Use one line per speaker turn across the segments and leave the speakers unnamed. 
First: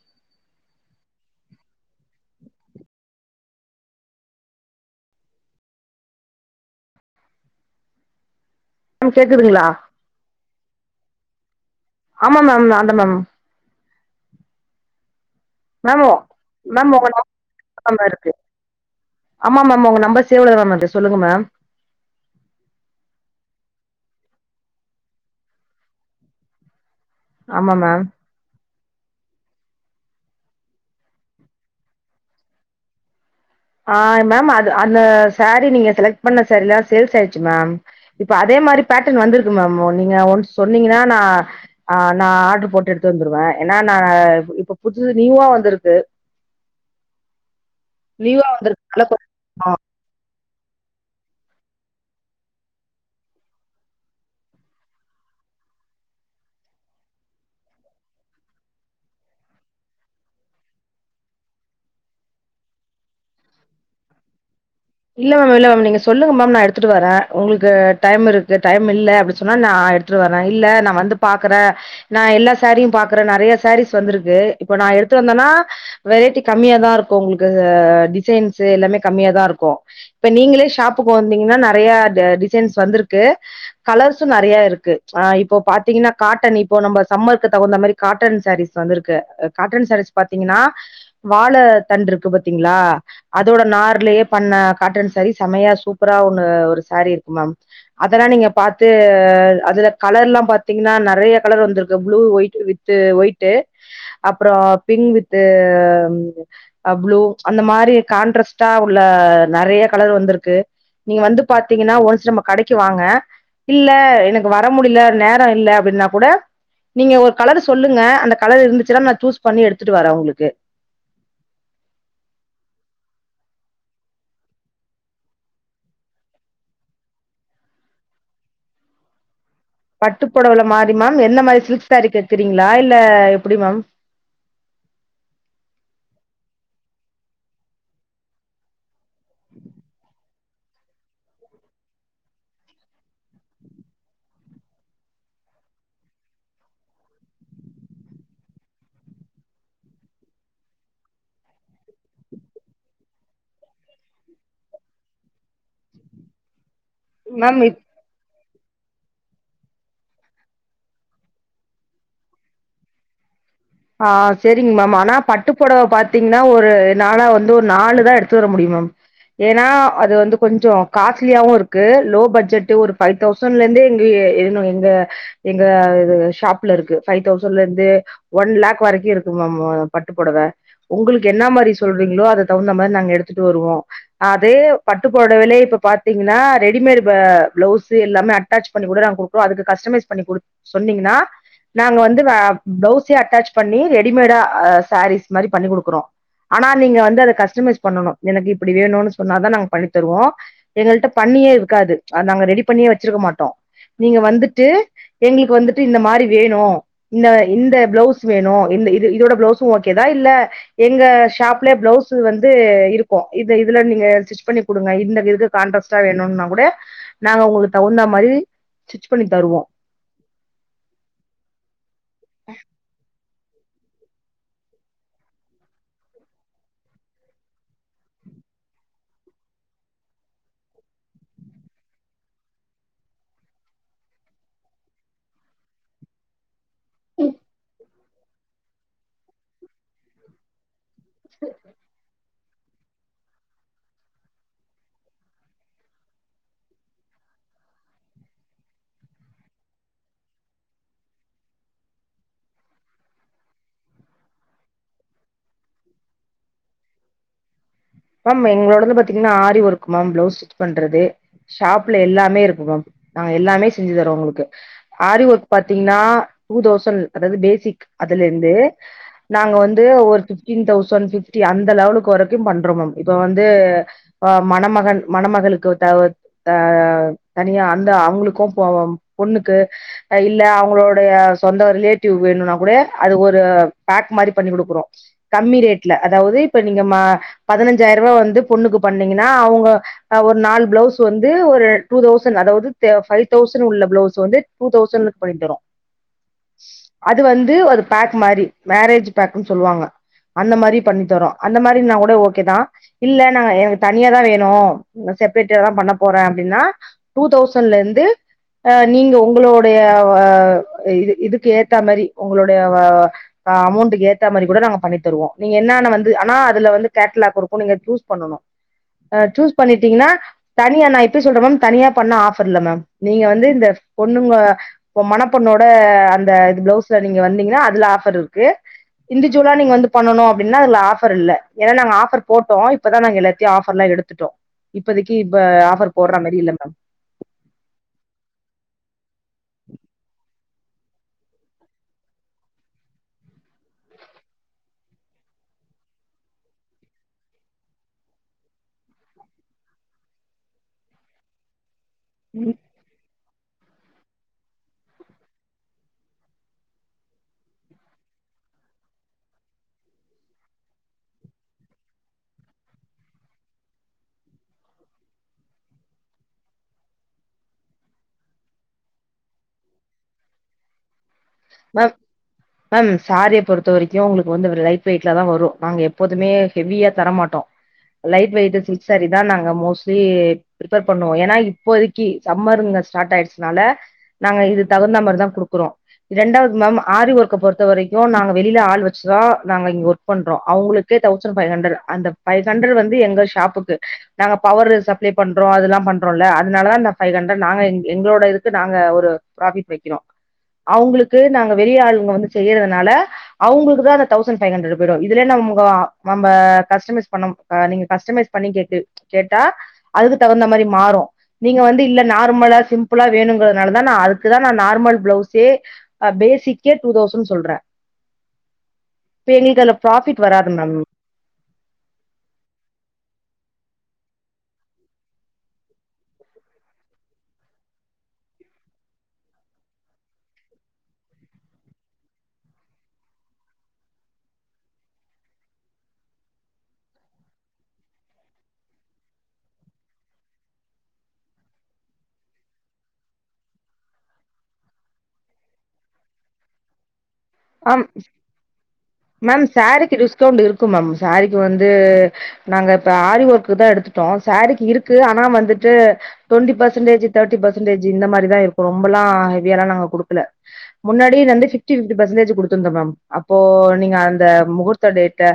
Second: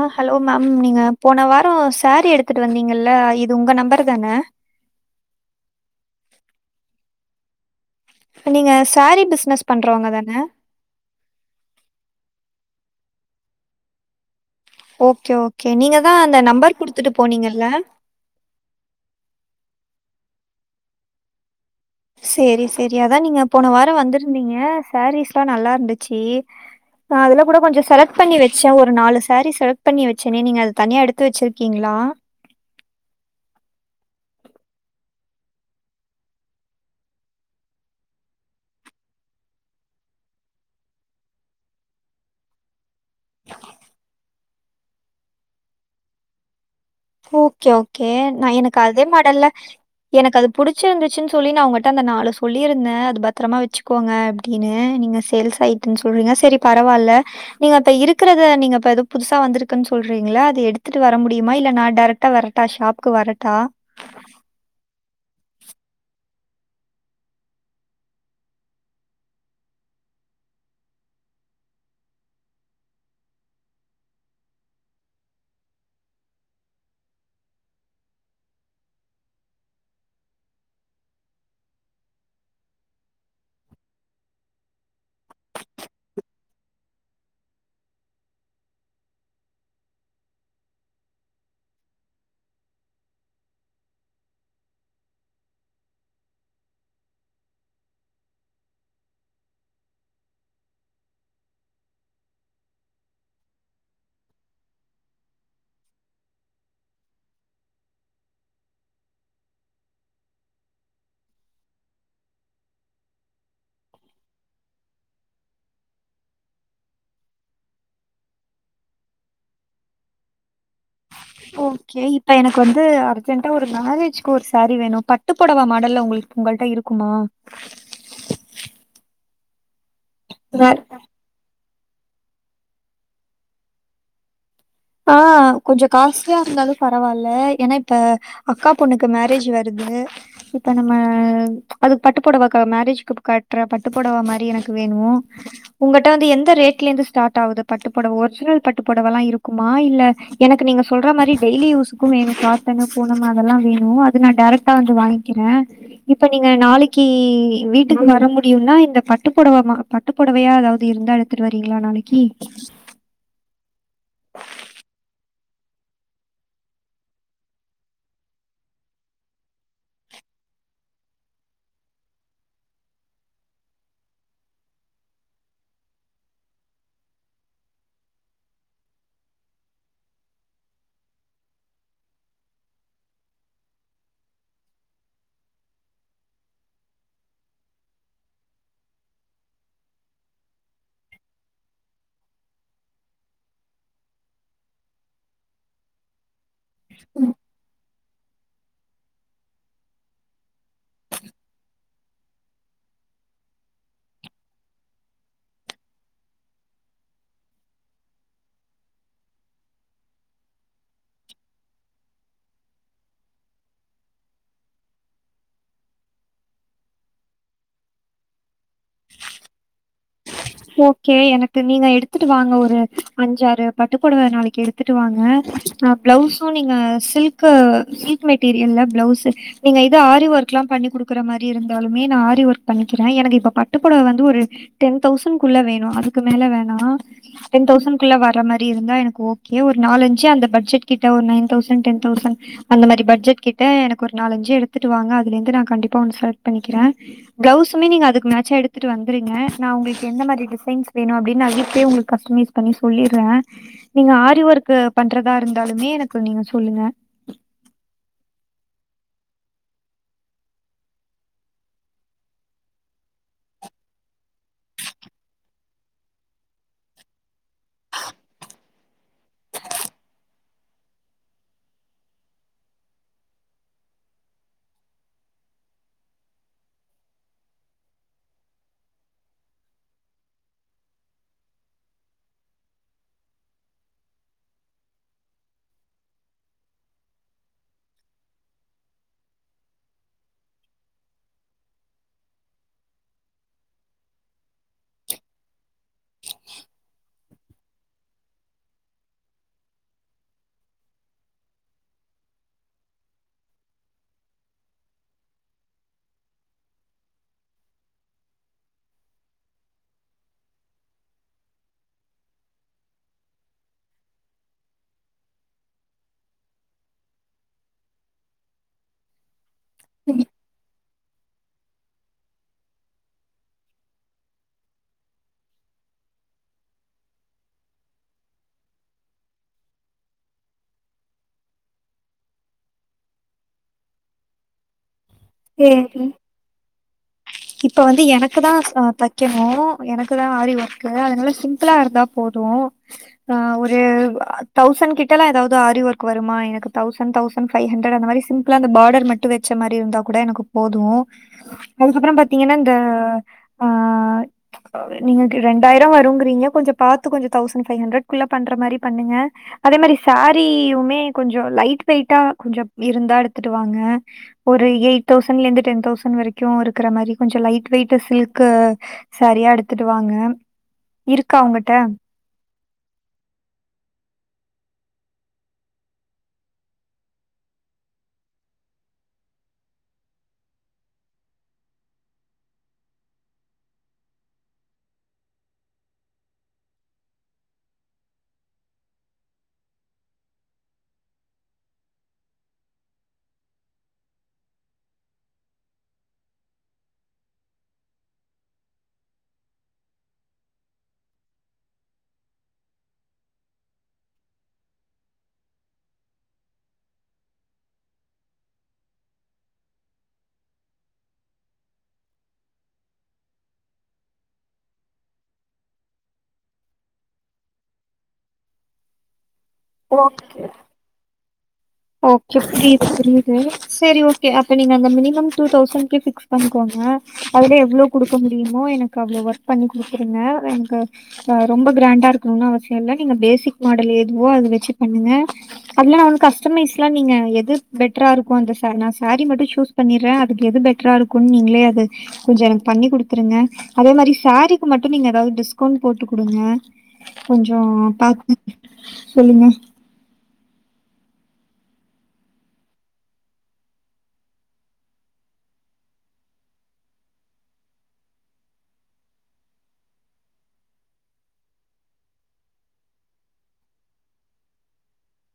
ஆ hello ma'am நீங்க போன வாரோ சாரீ எடுத்துட்டு வந்தீங்கல்ல இது உங்க நம்பர் தானே இப்ப நீங்க
மேம்
சேரீ
கேக்குதுங்களா
பிஸ்னஸ் பண்ணுறவங்க தானே
ஆமா மேம் நான் தா மேம்
ஓகே ஓகே நீங்க
மேம்
தா அந்த நம்பர் குடுத்துட்டு போனீங்கல்ல
தா இருக்கு ஆமா மேம் உங்க நம்பர் சேவ்ல தா மேம் இருக் சொல்லுங்க மேம்
சேரி சேரி அதா நீங்க போன வாரோ வந்திருந்தீங்க சாரீஸ் எல்லா நல்லா இருந்துச்சி நா ஆதுல கூட
ஆமா
கொஞ்சோ
மேம்
செலக்ட் பண்ணி வெச் ச்ச ஒரு நாலு சேரீ செலக்ட் பண்ணி வெச்சேனே நீங்க அத தனியாக எடுத்து வெச்சிருக்கீங்களா
ஆ மேம் அது அந்த சேரீ நீங்க செலக்ட் பண்ண சேரீல்லா சேல்ஸ் ஆயிடுச்சி மேம் இப்ப அதே மாரி பேட்டன் வந்திருக்கு மேம் நீங்க ஒன்ஸ் சொன்னீங்கன்னா நா ஆ நா ஆர்டர் போட்டு எடுத்து வந்துருவே ஏன்னா நா இப்ப இப்ப புதுசு நியூவா வந்திருக்கு
ஓகே ஓகே
நியூவா
நா என்னக்கு
வந்திருக்கு
அதே
அதனால கொஞ்சம்
மாடல்ல
ஆ
எனக்கு அது புடிச்சிருந்துச்சுன்னு சொல்லி நா உங்கிட்ட அந்த நாலு சொல்லிருந்தே அது பத்திரமா வெச்சுக்கோங்க அப்டின்னு நீங்க சேல்ஸ் ஆயிட்டுன்னு சொல்றீங்க சேரி பரவால்ல நீங்க இப்ப இருக்கறத நீங்க இப்ப ஏதோ புதுசா வந்திருக்குன்னு சொல்றீங்ள அத எடுத்துட்டு வர முடியுமா இல்ல நான் டேரக்டா வரட்டா ஷாப்புக்கு வரட்டா
இல்ல மேம் இல்ல மேம் நீங்க சொல்லுங்க மேம் நா எடுத்துட்டு வரே உங்களுக்கு டைம் இருக்குது டைம் இல்ல அப்டி சொன்னா நா எடுத் துட்டு வரே இல்ல நா வந்து பாக்குறே நா எல்லா சேரீயு பாக்குறே நறைய சேரீஸ் வந்திருக்கு இப்ப நா எடுத்து வந்தேன்னா வெரைட்டி கம்மியா தா இருக்கு உங்களுக்கு டிசைன்ஸ் எல்லாமே கம்மிய தா இருக்கு இப்ப நீங்களே ஷாப்புக்கு வந்தீங்கன்னா நறைய டிசைன்ஸ் வந்திருக்கு கலர்ஸ்சு நறைய இருக்கு ஆ இப்போ பாத்தீங்னா காட்டன் இப்போ நம்ம சம்மருக்கு தகுந்த மாரி காட்டன் சாரீஸ் வந்துருக்கு காட்டன் சாரீஸ் பாத்தீங்னா வாழ தண்டு இருக்கு பாத்தீங்ளா அதோட நார்லயே பண்ண காட்டன் சாரீ செமையா சூப்பரா ஒன்னு ஒரு சாரீ இருக்கு மேம் அதெல்லா நீங்க பாத்து அதுல கலர்லா பாத்தீங்னா நிறைய கலர் வந்திருக்கு blue white with with white அப்ற பிங் வித்து ப்ளு அந்த மாறி கான்ட்ரஸ்ட்டா உள்ள நிறைய கலர் வந்திருக்கு நீங்க வந்து பாத்தீங்கன்னா ஒன்ஸ்சு நம்ம கடைக்கு வாங்க இல்ல எனக்கு வர முடியல நேரம் இல்ல அப்டின்னா கூட நீங்க ஒரு கலர் சொல்லுங்க அந்த கலர் இருந்துச்சுன்னா நா சூஸ் பண்ணி எடுத்துட்டு வரேன் உங்களுக்கு
ஓகே இப்போ எனக்கு வந்து அர்ஜென்ட்டா ஒரு மேரேஜ்கு ஒரு சாரீ வேணு பட்டு புடவ மாடல்ல உங்களுக் உங்கள்ட்ட இருக்குமா
பட்டுப்புடவ
வேற
மாறி மேம் எந்த மாறி சில்க் சாரீ கேக்குறீங்களா இல்ல எப்டி மேம்
ஆ கொஞ்ச காஸ்ட்லியா இருந்தாலு பரவாயில்ல ஏன்னா இப்ப அக்கா பொண்ணுக்கு மேரேஜ் வருது இப்ப நம்ம அதுக்கு பட்டு புடவா மேரேஜ்கு கட்டுற பட்டு புடவா மாறி எனக்கு வேணு உங்கட்ட வந்து எந்த ரேட்ல இருந்து ஸ்டார்ட் ஆகுது பட்டு புடவ ஒரிஜினல் பட்டு புடவ எல்லா இருக்குமா இல்ல எனக்கு நீங்க சொல்ற மாறி டெய்லி யூஸ்க்கும்ணு காட்டனு பூணமு அதெல்லா வேணு அது நான் டரக்டா வந்து வாங்கி ங்கிறே இப்ப நீங்க நாளைக்கு
மேம் இப்
வீட்டு ட்டுக்கு வர முடியும்னா இந்த பட்டு புடவை பட்டு புடவையா எதாவது இருந்தா எடுத்துட்டு வரீங்களா நாளைக்கி
ஆ சேரிங்க மேம் ஆனா பட்டுப்புடவ பார்த்தீங்கன்னா ஒரு நால்லா வந்து ஒரு நாலு தான் எடுத்து வர முடியும் மேம் ஏன்னா அது வந்து கொஞ்ச காஸ்ட்லியாவும் இருக்கு லோ பட்ஜெட்டு இருக்கு ஒரு தௌசண்ட்ல இருந்தே எங்க எதுனு எங்க எங்க ஷாப்ல இருக்கு ஃப்பை தௌசண்ல இருந்தே ஒன் லேக் வரைக்கு இருக்கு மேம் பட்டு போடவ உங்களுக்கு என்ன மாறி சொல்றீங்களோ அத தகுந்த மாறி நாங்க எடுத்துட்டு வருவோம் அதே பட்டு புடவேலையிலே இப்ப பாத்தீங்கன்னா ரெடிமேட் பிளவுஸ் எல்லாமே அட்டாச் பண்ணி கூட நா குடு அதுக்கு கஸ்டமைஸ் பண்ணி குடு சொன்னீங்கன்னா நாங்க வந்து பிளவுஸ் ச்சே அட்டாச் பண்ணி ரெடிமேடா சாரீஸ் மாறி பண்ணி குடுக்குறோம் ஆனா நீங்க வந்து அத கஸ்டமைஸ் பண்ணணும் எனக்கு இப்டி வேணும்னு சொன்னாதா நாங்க பண்ணி தருவோம் எங்கள்ட்ட பண்ணியே இருக்காது நாங்க ரெடி பண்ணியே வச்சிருக்க மாட்டோம் நீங்க வந்துட்டு எங்களுக்கு வந்துட்டு இந்த மாறி வேணு இந்த இந்த பிளவுஸ் வேணு இந்த இது இதோட பிளவுஸ் ஓகேதா இல்ல எங்க ஷாப்ல பிளவுஸ் வந்து இருக்கும் இது இதுல நீங்க டிச்பண்ணி குடுங்க இந்த இது கான்ரஸ்ட்டா வேணும்னா கூட நாங்க உங்களுக்கு தகுந்த மாறி ஸ்டிச் பண்ணி தருவோம்
ஓகே எனக்கு நீங்க எடுத்துட்டு வாங்க ஒரு அஞ்சாறு பட்டுக்பொடவ நாளைக்கு எடுத்துட்டு வாங்க ப்ளவுஸும் நீங்க சில்க் க்கு சில்க் மெட்டீரியல்ல பிளவுஸு நீங்க இது ஆரி ஒர்க் எல்லா பண்ணி கொடுக்குற மாறிஇருந்தாலுமே நா ஆரி ஒர்க் பண்ணிக்கிறே எனக்கு இப்ப பட்டுப்புடவ வந்து ஒரு டென் தௌசண்ட் குள்ள வேணும் அதுக்கு மேல வேணாம் டென் தௌசண்ட் ள்ள வர மாறிஇருந்தா எனக்கு ஓகே ஒரு நாலஞ்சு அந்த பட்ஜெட் கிட்ட ஒரு நைன் தௌசண்ட் டென் தௌசண்ட் அந்த மாறி பட்ஜட் கிட்ட எனக்கு ஒரு நாலஞ்சு எடுத்துட்டு வாங்க அதுல இருந்து நா கண்டிப்பா ஒன்னு செலக்ட் பண்ணிக்கிறேன் பிளவுஸுமே நீங்க அதுக்கு மேட்சா எடுத்துட்டு வந்துருங்க நா உங்களுக் எந்த மாறி டிசைன்ஸ் வேணும் அப்டினு நா வீட்லயே உங்களுக்கு கஸ்டமைஸ் பண்ணி சொல்லிறேன் நீங்க ஆரி ஒர்க் பண்றதா இருந்தாலுமே எனக்கு நீங்க சொல்லுங்க
மேம் எங்களோடு பாத்தீங்கன்னா ஆரி ஒர்க்மேம் பிளவுஸ் ஸ்டிச் பண்றது ஷாப்ல எல்லாமே இருக்கு மேம் நாங்க எல்லாமே செஞ்சு தரறோம் உங்களுக்கு ஆரி ஒர்க் பாத்தீங்கன்னா டூ தௌசண்ட் அதாவது பேசிக் அதுல இருந்து நாங்க வந்து ஒரு பிப்டீன் தௌசண்ட் பிப்டி அந்த லெவலு வரைக்கும் பண்றோம் மேம் இப்ப வந்து மணமகன் மணமகளுக்கு தவத் த தனியா அந்த அவுங்ளுக்ககு போவம் பொண்ணுக்கு அ இல்ல அவுங்ளோடைய சொந்த ரிலேட்டிவ் வேணுன்னா கூட அது ஒரு பேக் மாரி பண்ணி குடுக்குறோ கம்மி ரேட்ல அதாவுது இப்ப நீங்க ம பதுனஞ்சாயர்வா வந்து பொண்ணுக்கு பண்ணீங்னா அவுங்க அ ஒரு நாலு ப்ளவுஸ் வந்து ஒரு டூ தௌசண்ட் அதாவ்து ஃபைவ் தௌசண்ட் உள்ள ப்ளவுஸ் வந்து டூ தௌசண்ட்ல பொய்ட்டுறோ அத் து வந்து ஒரு பேக் மாரி மேரேஜ் பேக்ன் சொல்வாங்க அந்த மாரி பண்ணி தரோ அந்த மாரி நா கூடே ஓகேதா இல்ல நாங்க எனக்கு தனியாதா வேணு செப்ரேட்டேதா பண்ண போற அப்டின்னா டூ தௌசண்ட்லேந்து அ நீங்க உங்களோடைய இது இதுக்கு ஏத்தாமா உங்களோடைய அ அமௌண்ட்டுக்கு ஏத்தா மரி கூட நாங்க பண்ணி தருவோ நீங்க என்னன்ன வந்து ஆனா அதுல வந்து கேட் லாக் இருக் கு நீங்க சூஸ் பண்ணனு அ சூஸ் பண்ணிட்டீங்னா தனியா நா இப் டு சொல்ற மேம் தனியா பண்ண ஆஃபர் இல்ல மேம் நீங்க வந்து இந்த பொண்ணுங்க ஒ மணப்பண்ணோட அந்த இது ப்ளவுஸ்ல நீங்க வந்தீங்னா அதுல ஆஃபர் இருக்கு இந்துஜுவலா நீங்க வந்து பண்ணனு அப்டின்னா அதுல ஆஃபர் இல்ல ஏன்னா நா ஆஃபர் போட்டோ இப்பதா நாங்க எல்லாத்தையு ஆஃபர்லா எடுத்துட்டோ இப்பதிக்கி இப்ப ஆஃபர்
சேரி.
போட்றா மரி இல்லம்
இப்ப வந்து எனக்கு சா தக்கணு எனக்கு தா ஆரி ஒர்க் கு அதனால சிம்புளா இருந்தா போது ஆ ஒரு தௌசண்ட் கிட்டல்லா எதாவுது அரி ஒர்க் வருமா எனக்கு தௌசண் தௌசண் ஃபைவ் ஹண்டர் அந்த மாரி சிம்புளா அந்த பாடர் மட்டு வச்ச மாரி இருந்தா கூட எனக்கு போது அதுக்கப்றம் பாத் திங்கன இந்த ஆ நீங்க கு ரெண்டாயிர வருங்குறீங்க கொஞ்ச பாத்து கொஞ்ச தௌசண்ட் ஃபைவ் ஹண்ட்ரட குள்ள பண்ற மாரி பண்ணுங்க அதே மரி சாரீயுமே கொஞ்ச லைட் வெயிட்டா கொஞ்ச இருந்தா எடுத்துட்டு வாங்க ஒரு எயிட் தௌசண்ட்லேந்து டென் தௌசண்ட் வரக்கு இருக்குற மரி கொஞ்ச லைட் வெயிட்ட சில்க்கு சாரீயா எடுத்துட்டு வாங்க இருக்கா உங்கட்ட
மேம் மேம் சாரிய பொறுத்த வரிக்கு உங்களுக்கு வந்து ஒரு லைட் வெயிட்ல தா வரு நாங்க எப்போதுமே ஹெவியா தரமாட்டோ லைட் வெயிட்டு சில்க் சாரிதா நாங்க மோஸ்ட்லி பிர்ப்பேர் பண்ணுவோ ஏன்னா இப்போதிக் கி சம்மர் இங்க ஸ்டார்ட் ஆயிட்ச்சுனால நாங்க இது தகுந்தா மரி தா குடுக்குறோ ரெண்டாவது மம் ஆரி ஓர்க்க பொறுத்த வரிக்கு நாங்க வெளில ஆள் வச்சுதா நாங்க இங்க ஒர்க் பண்றோ அவ்ங்ளுக்கே தௌசண்ட் ஃபை ஹண்டர் அந்த ஃபைவ் ஹண்டர் வந்து எங்க ஷாப்புக்கு நாங்க பவர்ரு சப்ளே பண்றோ அதுல்லா பண்றோல்ல அதுனாலதா இந்த ஃபைவ் ஹண்ட்ரட் நாங்க எங்ளோட இதுக்கு நாங்க ஒரு ப்ராஃபிட் வக்கிறோ அவ்ங்ளுக்கு நாங்க வெளிய ஆளுவ்ங்க வந்து செய்யிறதுனால அவ்ங்களுக்கு தா அந்த thousand five hundred paid இதுலே நம்ங்கோ மம்ப கஸ்ட்டமைஸ் பண்ணம் அ நீங்க கஸ்ட்டமைஸ் பண்ணி கேட்டு கேட்டா அதுக்கு தகுந்த மாரி மாறு நீங்க வந்து இல்ல நார்மலா சிம்ப்புளா வேணுங்குறதுனாலதா நா அதுக்குதா நா நார்மல் ப்ளவுஸ் சே அ பேசிக்கே டூ தௌசண்ட் சொல்ற பே எங்லுக் அதுல பாஃபிட்
ஓகே.
வராது மேம்
ஓகே ஃப்ரீது புரியுது சேரி ஓகே அப்ப நீங்க அந்த மினிமம் டூ தௌசண்ட்கே பிக்ஸ் பண்ணிக்கோங்க அதுலே எவ்ளோ குடுக்க முடியுமோ எனக்கு அவ்ளோ ஒர்க் பண்ணி குடுக்குருங்க எனுக்கு அ ரொம்ப கிரண்டா இருக்குணுனு அவசியோல்ல நீங்க பேசிக் மாடல் எதுவோ அது வெச்சு பண்ணுங்க அப்பிலா நா ஒன்னு கஸ் ஸ்ட்டமைஸ்லா நீங்க எது பெட்ரா இருக்கு அந்த ச நா சாரி மட்டு சூஸ் பண்ணிர்ற அதுக்கு எது பெட் ட்ரா இருக்குனு நீங்களே அது கொஞ்சோ எனக்கு பண்ணி குடுத்துருங்க அதே மாரி சாரீக்கு மட்டு நீங்க எதாவது டிஸ்கவ்ண்ட் போட்டு குடுங்க கொஞ்சோ
ஆ
பாத்து
மேம்
சொல்லுங்க
சாரீக்கு டிஸ்கவுண்ட் இருக்கு மேம் சரிக்கு வந்து நாங்க இப்ப ஆரி ஒர்க் தா எடுத்துட்டோ சாரீக்கு இருக்கு ஆனா வந்துட்டு டுவெண்ட்டி பர்சன்டேஜ் த்தேட்டி பர்சன்டேஜ் இந்த மாரிதா இருக்கு ரொம்பல்லா ஹெவியாலா நாங்க குடுக்கல முன்னாடயேந்து பிஃப்டி பர்சன்டேஜ் குடுத்துருந்தோ மேம் அப்போ நீங்க அந்த முகூர்த்த டேட்ட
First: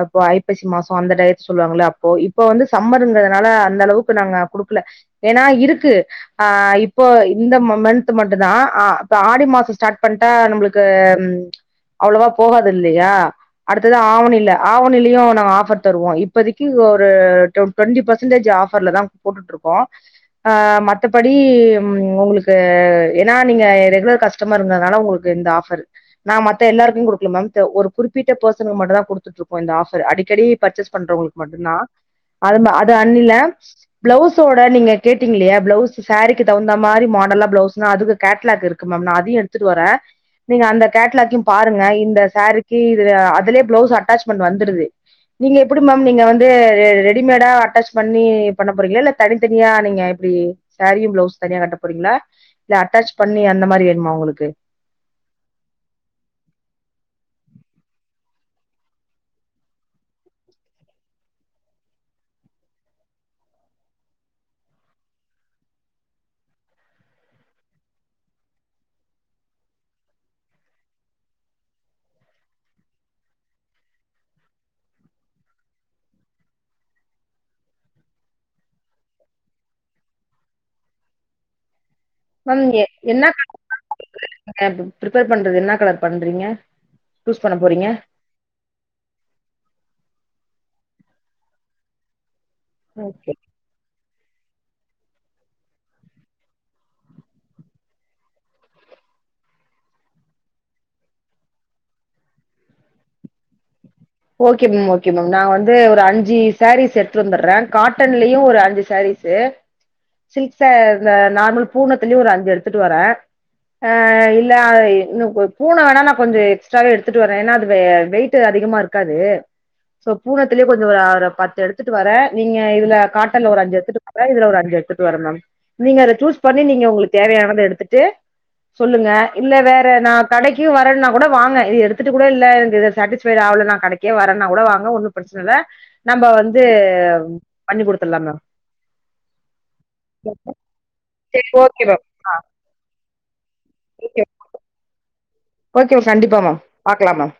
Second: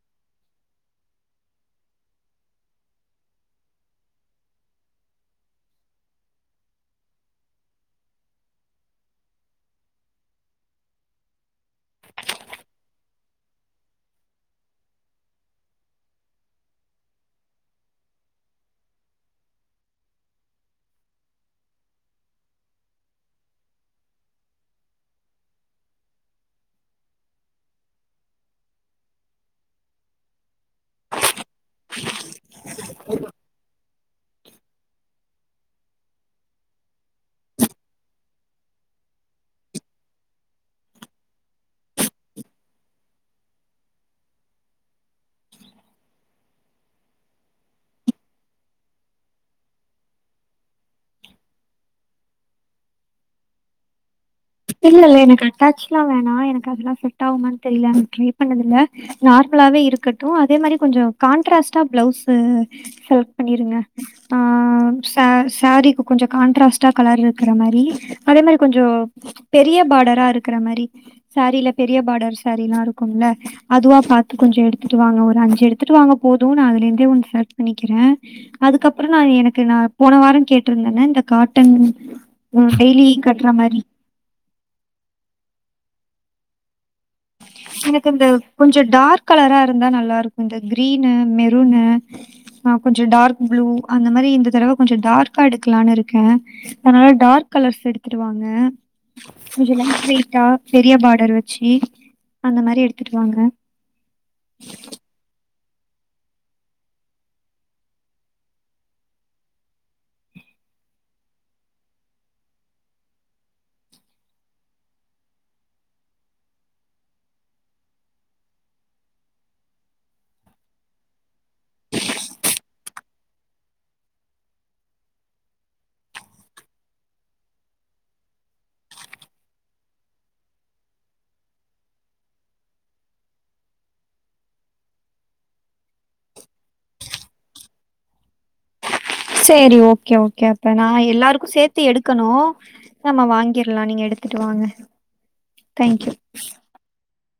அப்போ ஐப்பசி மாசோ அந்த டயத் சொல்லுவாங்கள அப்போ இப்ப வந்து சம்மர்ங்கதுனால அந்த அளவுக்கு நாங்க குடுக்கல ஏனா இருக்கு ஆ இப்போ இந்த மன்து மட்டுதா ஆடி மாசோ ஸ்டார்ட் பண்ட்டா நம்மளுக் க்கு அவ்ளவா போகாதுல்லையா அடுத்தது ஆவணில்ல ஆவணிலயு நாங் ஆஃபர் தருவோ இப்போதைக்கு ஒரு டுவெண்டி பெர்சன்டேஜ் ஆஃபர்ல தா போட்டுட்டுருக்கோ ஆ மத்தபடி உங்களுக்கு ஏனா நீங்க ரெகுலர் கஸ் ஸ்டமர் இங்கதுனால உங்களுக்கு இந்த ஆஃபர் நா மத்த எல்லாருக்கு குடுக்கல மேம் ஒரு குறிப்பிட்ட பெர்சனுக்கு மட்டு தா கொடுத்துட்டுருக்கோ இந்த ஆஃபர் அடிக்கடி பர்ச்சேஸ் பண்றவங்களுக்கு மட்டு் தா அது அது அன்னில பிளவுஸோட நீங்க கேட்டீங்கல்லயா பிளவுஸ் சாரீக்கு தகுந்த மாரி மாடலா பிளவுஸ்ன்னா அதுக்குகேட்லாக்ருக்கு க்கு மேம் நா அதையு எடுத்துட்டு வர நீங்க அந்த கேட்லாக்கையு பாருங்க இந்த சாரிக்கு இது அதுலே பிளவுஸ் அட்டாச்மெண்ட் வந்துருது நீங்க எப்டி மேம் நீங்க வந்து ரெடிமேடா அட்டாச் பண்ணி பண்ண போறீங்களா இல்ல தனித்தனியா நீங்க இப்டி சாரியு பிளவுஸு தனியா கட்ட போறீங்களா இல்ல அட்டாச் பண்ணி அந்த மாரி வேணுமா உங்களுக்கு
இல்லல்ல எனக்கு அட்டாச்ல்லா வேணா எனக்கு அதெல்லா செட் ஆகுமானு தெரில அனிக்கி ட்ரை பண்ணதுல்ல நார்மலாவே இருக்கட்டு அதே மாரி கொஞ்சோ கான்ட்ராஸ்ட்டா பிளவுஸ்சு செலக்ட் பண்ணிருங்க ஆ ச சாரீக்கு கொஞ்சோ கான்ட்ராஸ்ட்டா கலர் இருக்குற மாரி அதே மாரி கொஞ்சோ பெரிய பாடரா இருக்குற மாரி சாரில பெரிய பாடர் சாரிலா இருக்கும்ல அதுவா பாத்து கொஞ்சோ எடுத்துட்டு வாங்க ஒரு அஞ்சு எடுத்துட்டு வாங்க போது நா அதுல இருந்தே ஒன்னு செலெக்ட் பண்ணிக்கிற அதுக்கப்புறோ நா எனக்கு நா போன வாரோ கேட்டிருந்தல இந்த காட்டன் ம் டெய்லி கட்ற மாரி
ப்ரிப்பர் பண்றது என்ன கலர் பண்றீங்க சூஸ் பண்ண போறீங்க
எனக்கு இந்த கொஞ்சோ டார்க் கலரா இருந்தா நல்லா இருக்கு இந்த கிரீனு மெருனு ஆ கொஞ்சோ
ஓகே
டார்க் ப்ளூ அந்த மாரி இந்த தடவ கொஞ்ச டார்க்கா எடுக்கலான்னு இருக்க அதனால டார்க் கலர்ஸ் எடுத்துட்டுவாங்க கொஞ்சோ லைட் வெய்ட்டா பெரிய பார்டர் வச்சு அந்த மாரி எடுத்துட்டுவாங்க
ஓகே மீம் ஓகே மம் நா வந்து ஒரு அஞ்சு சாரீஸ் எடுத்துட்டு வந்துற்ற காட்டன்லயு ஒரு அஞ்சு சாரீஸ் செ சில்க்ஸ் சர் இந்த நார்மல் பூனத்துலயு ஒரு அஞ்சு எடுத்துட்டு வர ஆ இல்ல அ இன்னு பூனொ வேணா நா கொஞ்சோ எக்ஸ்ட்ராவே எடுத்துட்டு வர ஏனா அது வ வெயிட் அதிகமா இருக் க்காது சோ பூனத்துலயே கொஞ்சோ ஒரு பத்து எடுத்துட்டு வர நீங்க இதுல காட்டன்ல ஒரு அஞ்சு எடுத்துட்டு இதுல ஒரு அஞ்சு எடுத்துட்டு வரனும் நீங்க அத சூஸ் பண்ணி நீங்க உங்ளுக்கு தேவயானத எடுத்துட்டு சொல்லுங்க இல்ல வேற நா கடைக்கு வரனா கூட வாங்க இது எடுத்துட்டு கூட இல்ல எ இது சாட்டிஸ்ஃபைட் ஆவல்லனா கடைக்கே வரன்னா கூட வாங்க ஒன்னு பிரச்சனல்ல நம்ம வந்து பண்ணி குடுத்தரலா மேம்
செரி ஓகே ஓகே அப்ப நா
சரி
எல்லாருக்கு
ஓகே
சேத்து
மேம்
எடுக்கணு நம்ம வாங்கிற்லா நீங்க
ஓகே
எடுத்துட்டு வாங்க
ஓகே
தேங்க்யூ.
கண்டிப்பா மேம் பாக்லா மேம்